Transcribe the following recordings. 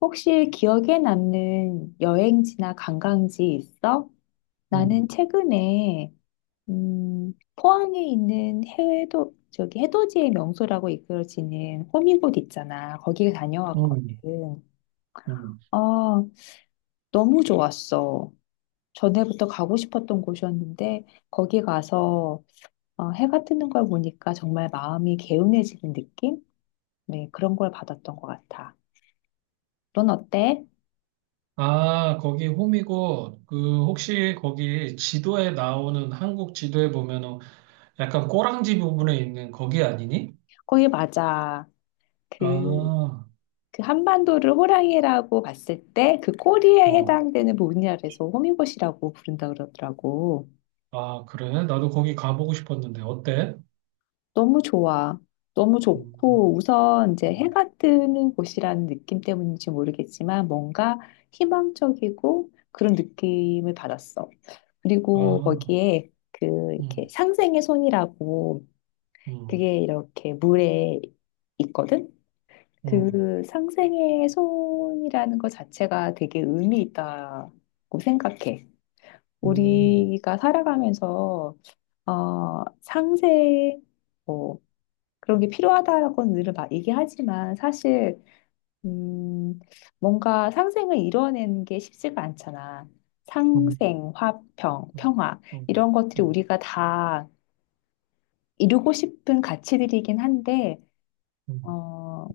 혹시 기억에 남는 여행지나 관광지 있어? 음. 나는 최근에 포항에 있는 해도 저기 해돋이의 명소라고 이끌어지는 호미곶 있잖아. 거기에 음. 다녀왔거든. 음. 아, 너무 좋았어. 전에부터 가고 싶었던 곳이었는데 거기 가서 해가 뜨는 걸 보니까 정말 마음이 개운해지는 느낌? 네, 그런 걸 받았던 것 같아. 넌 어때? 아, 거기 홈이고, 그, 혹시 거기 지도에 나오는, 한국 지도에 보면은 약간 꼬랑지 부분에 있는 거기 아니니? 거기 맞아. 그 아, 그 한반도를 호랑이라고 봤을 때 그 꼬리에 어. 해당되는 부분이라서 호미곶이라고 부른다 그러더라고. 아, 그래? 나도 거기 가보고 싶었는데, 어때? 너무 좋아. 너무 음. 좋고 우선 이제 음. 해가 뜨는 곳이라는 느낌 때문인지 모르겠지만 뭔가 희망적이고 그런 느낌을 받았어. 그리고 아. 거기에 그 이렇게 음. 상생의 손이라고 음. 그게 이렇게 물에 있거든. 음. 그 상생의 손이라는 것 자체가 되게 의미 있다고 생각해. 음. 우리가 살아가면서 상생, 뭐, 그런 게 필요하다라고는 늘 막 얘기하지만 사실, 음, 뭔가 상생을 이뤄내는 게 쉽지가 않잖아. 음. 상생, 화평, 음. 평화, 음. 이런 것들이 음. 우리가 다 이루고 싶은 가치들이긴 한데, 음. 어,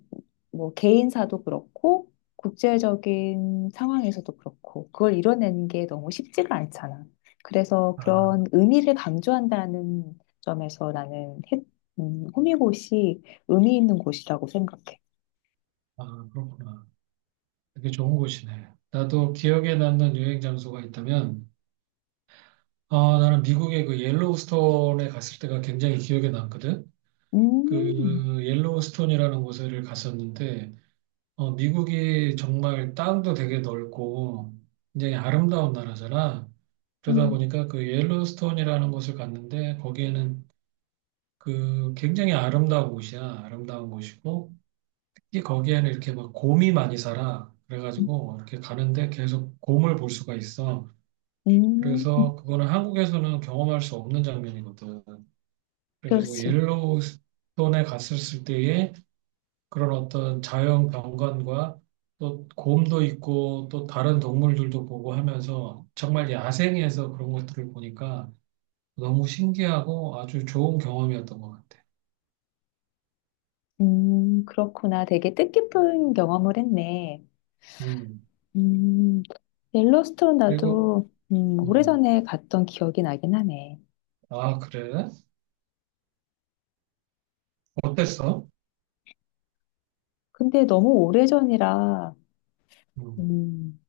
뭐 개인사도 그렇고 국제적인 상황에서도 그렇고 그걸 이뤄내는 게 너무 쉽지가 않잖아. 그래서 아, 그런 의미를 강조한다는 점에서 호미곶이 의미 있는 곳이라고 생각해. 아, 그렇구나. 되게 좋은 곳이네. 나도 기억에 남는 여행 장소가 있다면, 아, 나는 미국의 그 옐로우스톤에 갔을 때가 굉장히 기억에 남거든. 음, 그 옐로우스톤이라는 곳을 갔었는데, 어, 미국이 정말 땅도 되게 넓고 굉장히 아름다운 나라잖아. 그러다 음, 보니까 그 옐로우스톤이라는 곳을 갔는데 거기에는 그 굉장히 아름다운 곳이야. 아름다운 곳이고 특히 거기에는 이렇게 막 곰이 많이 살아. 그래가지고 이렇게 가는데 계속 곰을 볼 수가 있어. 음, 그래서 그거는 한국에서는 경험할 수 없는 장면이거든. 그래가지고 그렇지. 옐로우스톤에 갔을 때의 그런 어떤 자연 경관과 또 곰도 있고 또 다른 동물들도 보고 하면서 정말 야생에서 그런 것들을 보니까 너무 신기하고 아주 좋은 경험이었던 것 같아. 그렇구나. 되게 뜻깊은 경험을 했네. 음. 음, 옐로스톤 그리고 나도 음. 오래전에 갔던 기억이 나긴 하네. 아, 그래? 어땠어? 근데 너무 오래전이라, 음. 음,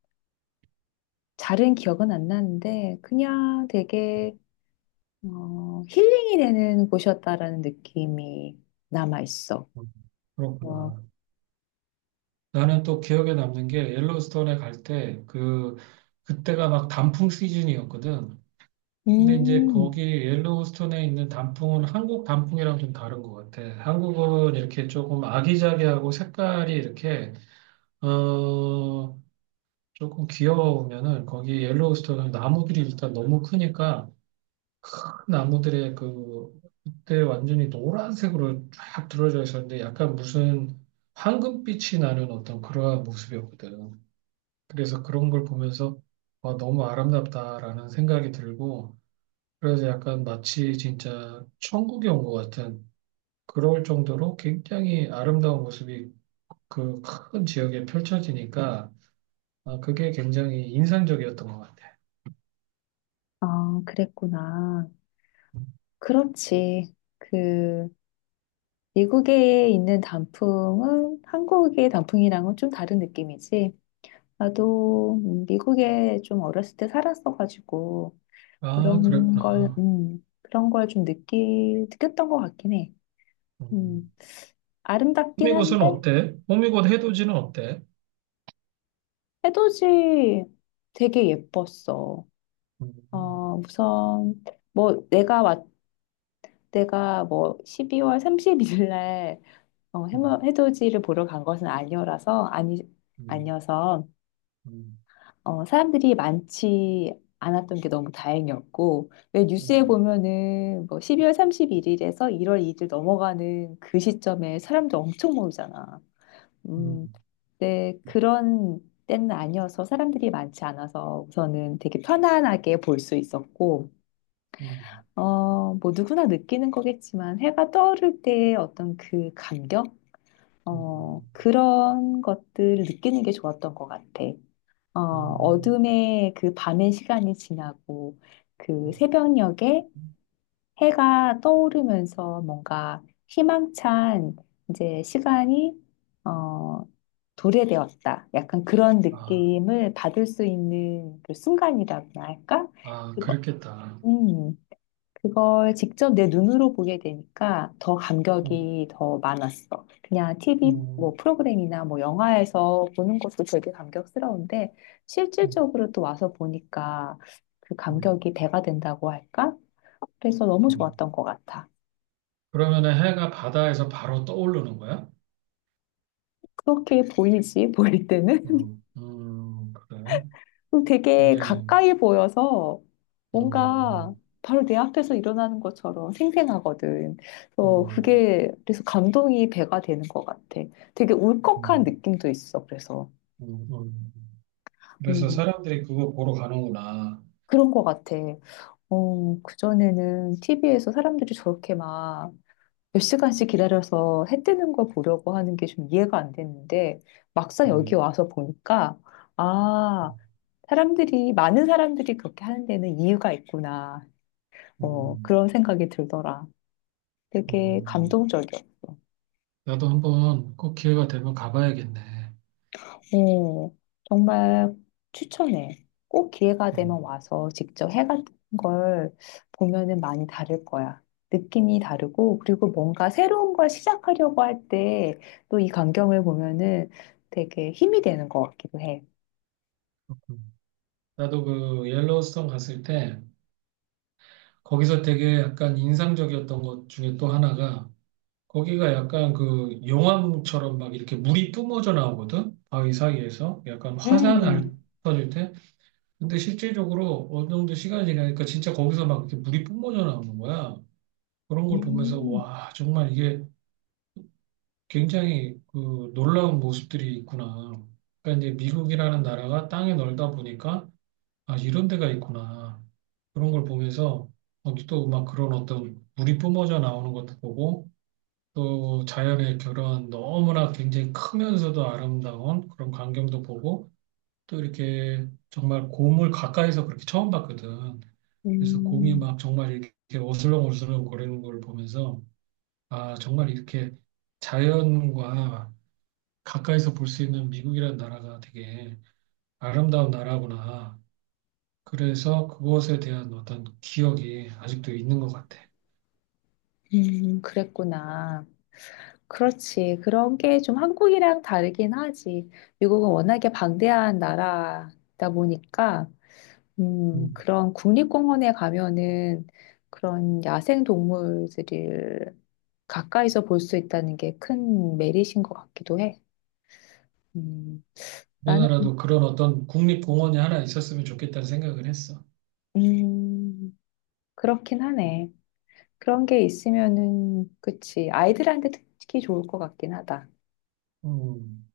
잘은 기억은 안 나는데, 그냥 되게, 힐링이 되는 곳이었다라는 느낌이 남아있어. 음. 어, 그렇구나. 나는 또 기억에 남는 게 옐로우스톤에 갈 때 그때가 막 단풍 시즌이었거든. 근데 이제 음, 거기 옐로우스톤에 있는 단풍은 한국 단풍이랑 좀 다른 것 같아. 한국은 이렇게 조금 아기자기하고 색깔이 이렇게, 어, 조금 귀여우면은 거기 옐로우스톤은 나무들이 일단 너무 크니까 큰 나무들의 그, 그때 완전히 노란색으로 쫙 들어져 있었는데 약간 무슨 황금빛이 나는 어떤 그러한 모습이었거든. 그래서 그런 걸 보면서 와, 너무 아름답다라는 생각이 들고 그래서 약간 마치 진짜 천국에 온 것 같은 그럴 정도로 굉장히 아름다운 모습이 그 큰 지역에 펼쳐지니까 아, 그게 굉장히 인상적이었던 것 같아. 아, 그랬구나. 그렇지. 그, 미국에 있는 단풍은 한국의 단풍이랑은 좀 다른 느낌이지. 나도 미국에 좀 어렸을 때 살았어가지고, 아, 그런 걸, 그랬구나. 그런 걸 좀 느꼈던 것 같긴 해. 음. 음, 아름답긴 한데 호미곶은 어때? 호미곶 해돋이는 어때? 해돋이 되게 예뻤어. 음. 우선 뭐 내가뭐 12월 3십일 날 음. 해돋이를 보러 간 것은 아니어라서 아니 아니어서 음. 사람들이 많지 않았던 게 너무 다행이었고 왜 뉴스에 음. 보면은 뭐 12월 31일에서 1월 2일 넘어가는 그 시점에 사람들 엄청 모이잖아. 음. 음. 네, 그런 때는 아니어서 사람들이 많지 않아서 우선은 되게 편안하게 볼 수 있었고, 음. 뭐 누구나 느끼는 거겠지만 해가 떠오를 때의 어떤 그 감격? 음. 음. 그런 것들을 느끼는 게 좋았던 것 같아. 어, 음. 어둠의 그 밤의 시간이 지나고, 그 음. 새벽녘에 해가 떠오르면서 뭔가 희망찬 이제 시간이 어, 도래되었다. 약간 그런 아, 느낌을 받을 수 있는 그 순간이라고나 할까? 아, 그 그거, 렇겠다 음. 그걸 직접 내 눈으로 보게 되니까 더 음. 감격이 더 많았어. 그냥 TV 뭐 음. 프로그램이나 뭐 영화에서 보는 것도 되게 감격스러운데 음. 실질적으로 또 와서 보니까 그 음. 감격이 배가 된다고 할까? 그래서 너무 음. 좋았던 것 같아. 그러면은 해가 바다에서 바로 떠오르는 거야? 그렇게 보이지, 보일 때는? 그래. 되게 굉장히, 가까이 보여서 어 뭔가 어 바로 내 앞에서 일어나는 것처럼 생생하거든. 그래서 음. 그게 그래서 감동이 배가 되는 것 같아. 되게 울컥한 음. 느낌도 있어. 그래서 음. 음. 그래서 음, 사람들이 그거 보러 가는구나. 그런 것 같아. 그전에는 TV에서 사람들이 저렇게 막 몇 시간씩 기다려서 해 뜨는 걸 보려고 하는 게 좀 이해가 안 됐는데 막상 여기 음. 와서 보니까 음. 아, 많은 사람들이 그렇게 하는 데는 이유가 있구나. 뭐 음. 그런 생각이 들더라. 되게 음. 감동적이었어. 나도 한번 꼭 기회가 되면 가봐야겠네. 어, 정말 추천해. 꼭 기회가 어. 되면 와서 직접 해 같은 걸 보면은 많이 다를 거야. 느낌이 다르고, 그리고 뭔가 새로운 걸 시작하려고 할 때 또 이 광경을 보면은 되게 힘이 되는 것 같기도 해. 음. 나도 그 옐로우스톤 갔을 때 거기서 되게 약간 인상적이었던 것 중에 또 하나가 거기가 약간 그 용암처럼 막 이렇게 물이 뿜어져 나오거든. 바위 사이에서 약간 화산 알 음, 터질 때. 근데 실제적으로 어느 정도 시간이 지나니까 진짜 거기서 막 이렇게 물이 뿜어져 나오는 거야. 그런 걸 보면서 음, 와, 정말 이게 굉장히 그 놀라운 모습들이 있구나. 그러니까 이제 미국이라는 나라가 땅이 넓다 보니까 아, 이런 데가 있구나. 그런 걸 보면서 또 막 그런 어떤 물이 뿜어져 나오는 것도 보고 또 자연의 그런 너무나 굉장히 크면서도 아름다운 그런 광경도 보고 또 이렇게 정말 곰을 가까이서 그렇게 처음 봤거든. 그래서 곰이 음. 막 정말 이렇게 어슬렁어슬렁 거리는 걸 보면서 아, 정말 이렇게 자연과 가까이서 볼 수 있는 미국이라는 나라가 되게 아름다운 나라구나. 그래서 그것에 대한 어떤 기억이 아직도 있는 것 같아. 그랬구나. 그렇지. 그런 게 좀 한국이랑 다르긴 하지. 미국은 워낙에 방대한 나라다 보니까, 음. 그런 국립공원에 가면은 그런 야생 동물들을 가까이서 볼 수 있다는 게 큰 메리트인 것 같기도 해. 음, 나는, 우리나라도 그런 어떤 국립공원이 하나 있었으면 좋겠다는 생각을 했어. 음, 그렇긴 하네. 그런 게 있으면은, 그치. 아이들한테 특히 좋을 것 같긴 하다. 음.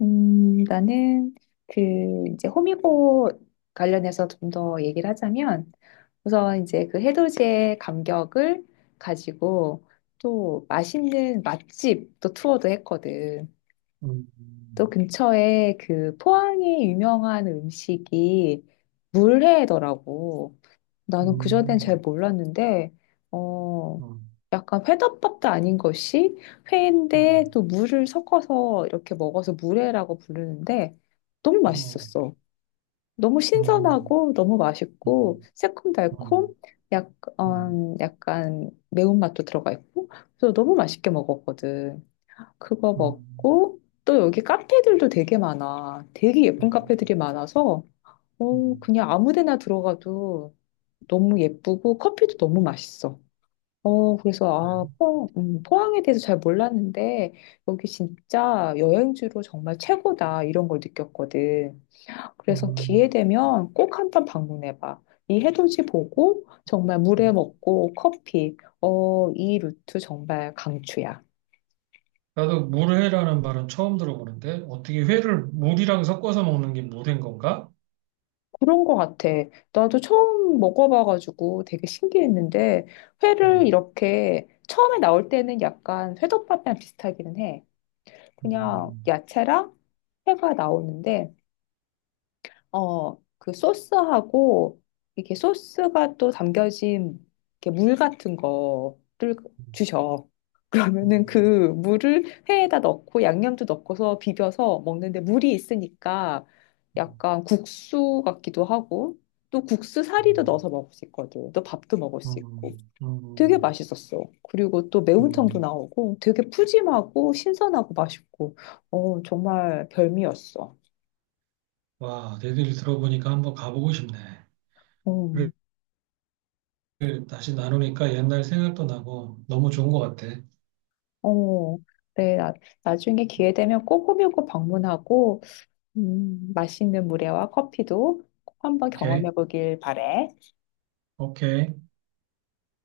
나는 그 이제 호미곶 관련해서 좀 더 얘기를 하자면 우선 이제 그 해돋이의 감격을 가지고 또 맛있는 맛집 또 투어도 했거든. 또 음. 근처에 그 포항의 유명한 음식이 물회더라고. 나는 그전엔 잘 음. 몰랐는데, 어, 음. 약간 회덮밥도 아닌 것이 음. 회인데 음. 또 물을 섞어서 이렇게 먹어서 물회라고 부르는데 너무 음. 맛있었어. 너무 음. 신선하고 너무 맛있고 새콤달콤 음. 음. 약간 매운맛도 들어가 있고 그래서 너무 맛있게 먹었거든. 그거 음. 먹고 또 여기 카페들도 되게 많아. 되게 예쁜 음. 카페들이 많아서 음. 그냥 아무 데나 들어가도 너무 예쁘고 커피도 너무 맛있어. 그래서 네. 포항에 대해서 잘 몰랐는데 여기 진짜 여행지로 정말 최고다 이런 걸 느꼈거든. 그래서 기회 음. 되면 꼭 한 번 방문해 봐. 이 해돋이 보고 정말 물회 음. 먹고 커피. 이 루트 정말 강추야. 나도 물회라는 말은 처음 들어보는데 어떻게 회를 물이랑 섞어서 먹는 게 물회인 건가? 그런 거 같아. 나도 처음 먹어봐가지고 되게 신기했는데 회를 음. 이렇게 처음에 나올 때는 약간 회덮밥이랑 비슷하기는 해. 그냥 음. 야채랑 회가 나오는데, 그 소스하고, 이렇게 소스가 또 담겨진 이렇게 물 같은 거를 주셔. 그러면은 그 음. 물을 회에다 넣고 양념도 넣고서 비벼서 먹는데 물이 있으니까 약간 국수 같기도 하고, 또 국수 사리도 음. 넣어서 먹을 수 있거든. 또 밥도 먹을 수 있고. 음. 음. 되게 음. 맛있었어. 그리고 또 매운탕도 음. 나오고 되게 푸짐하고 신선하고 맛있고, 정말 별미였어. 와, 내 얘기를 들어보니까 한번 가보고 싶네. 음, 그래, 다시 나누니까 옛날 생각도 나고 너무 좋은 것 같아. 어, 네, 나중에 기회 되면 꼭 호명고 방문하고, 맛있는 물회와 커피도 꼭 한번 오케이, 경험해 보길 바래. 오케이.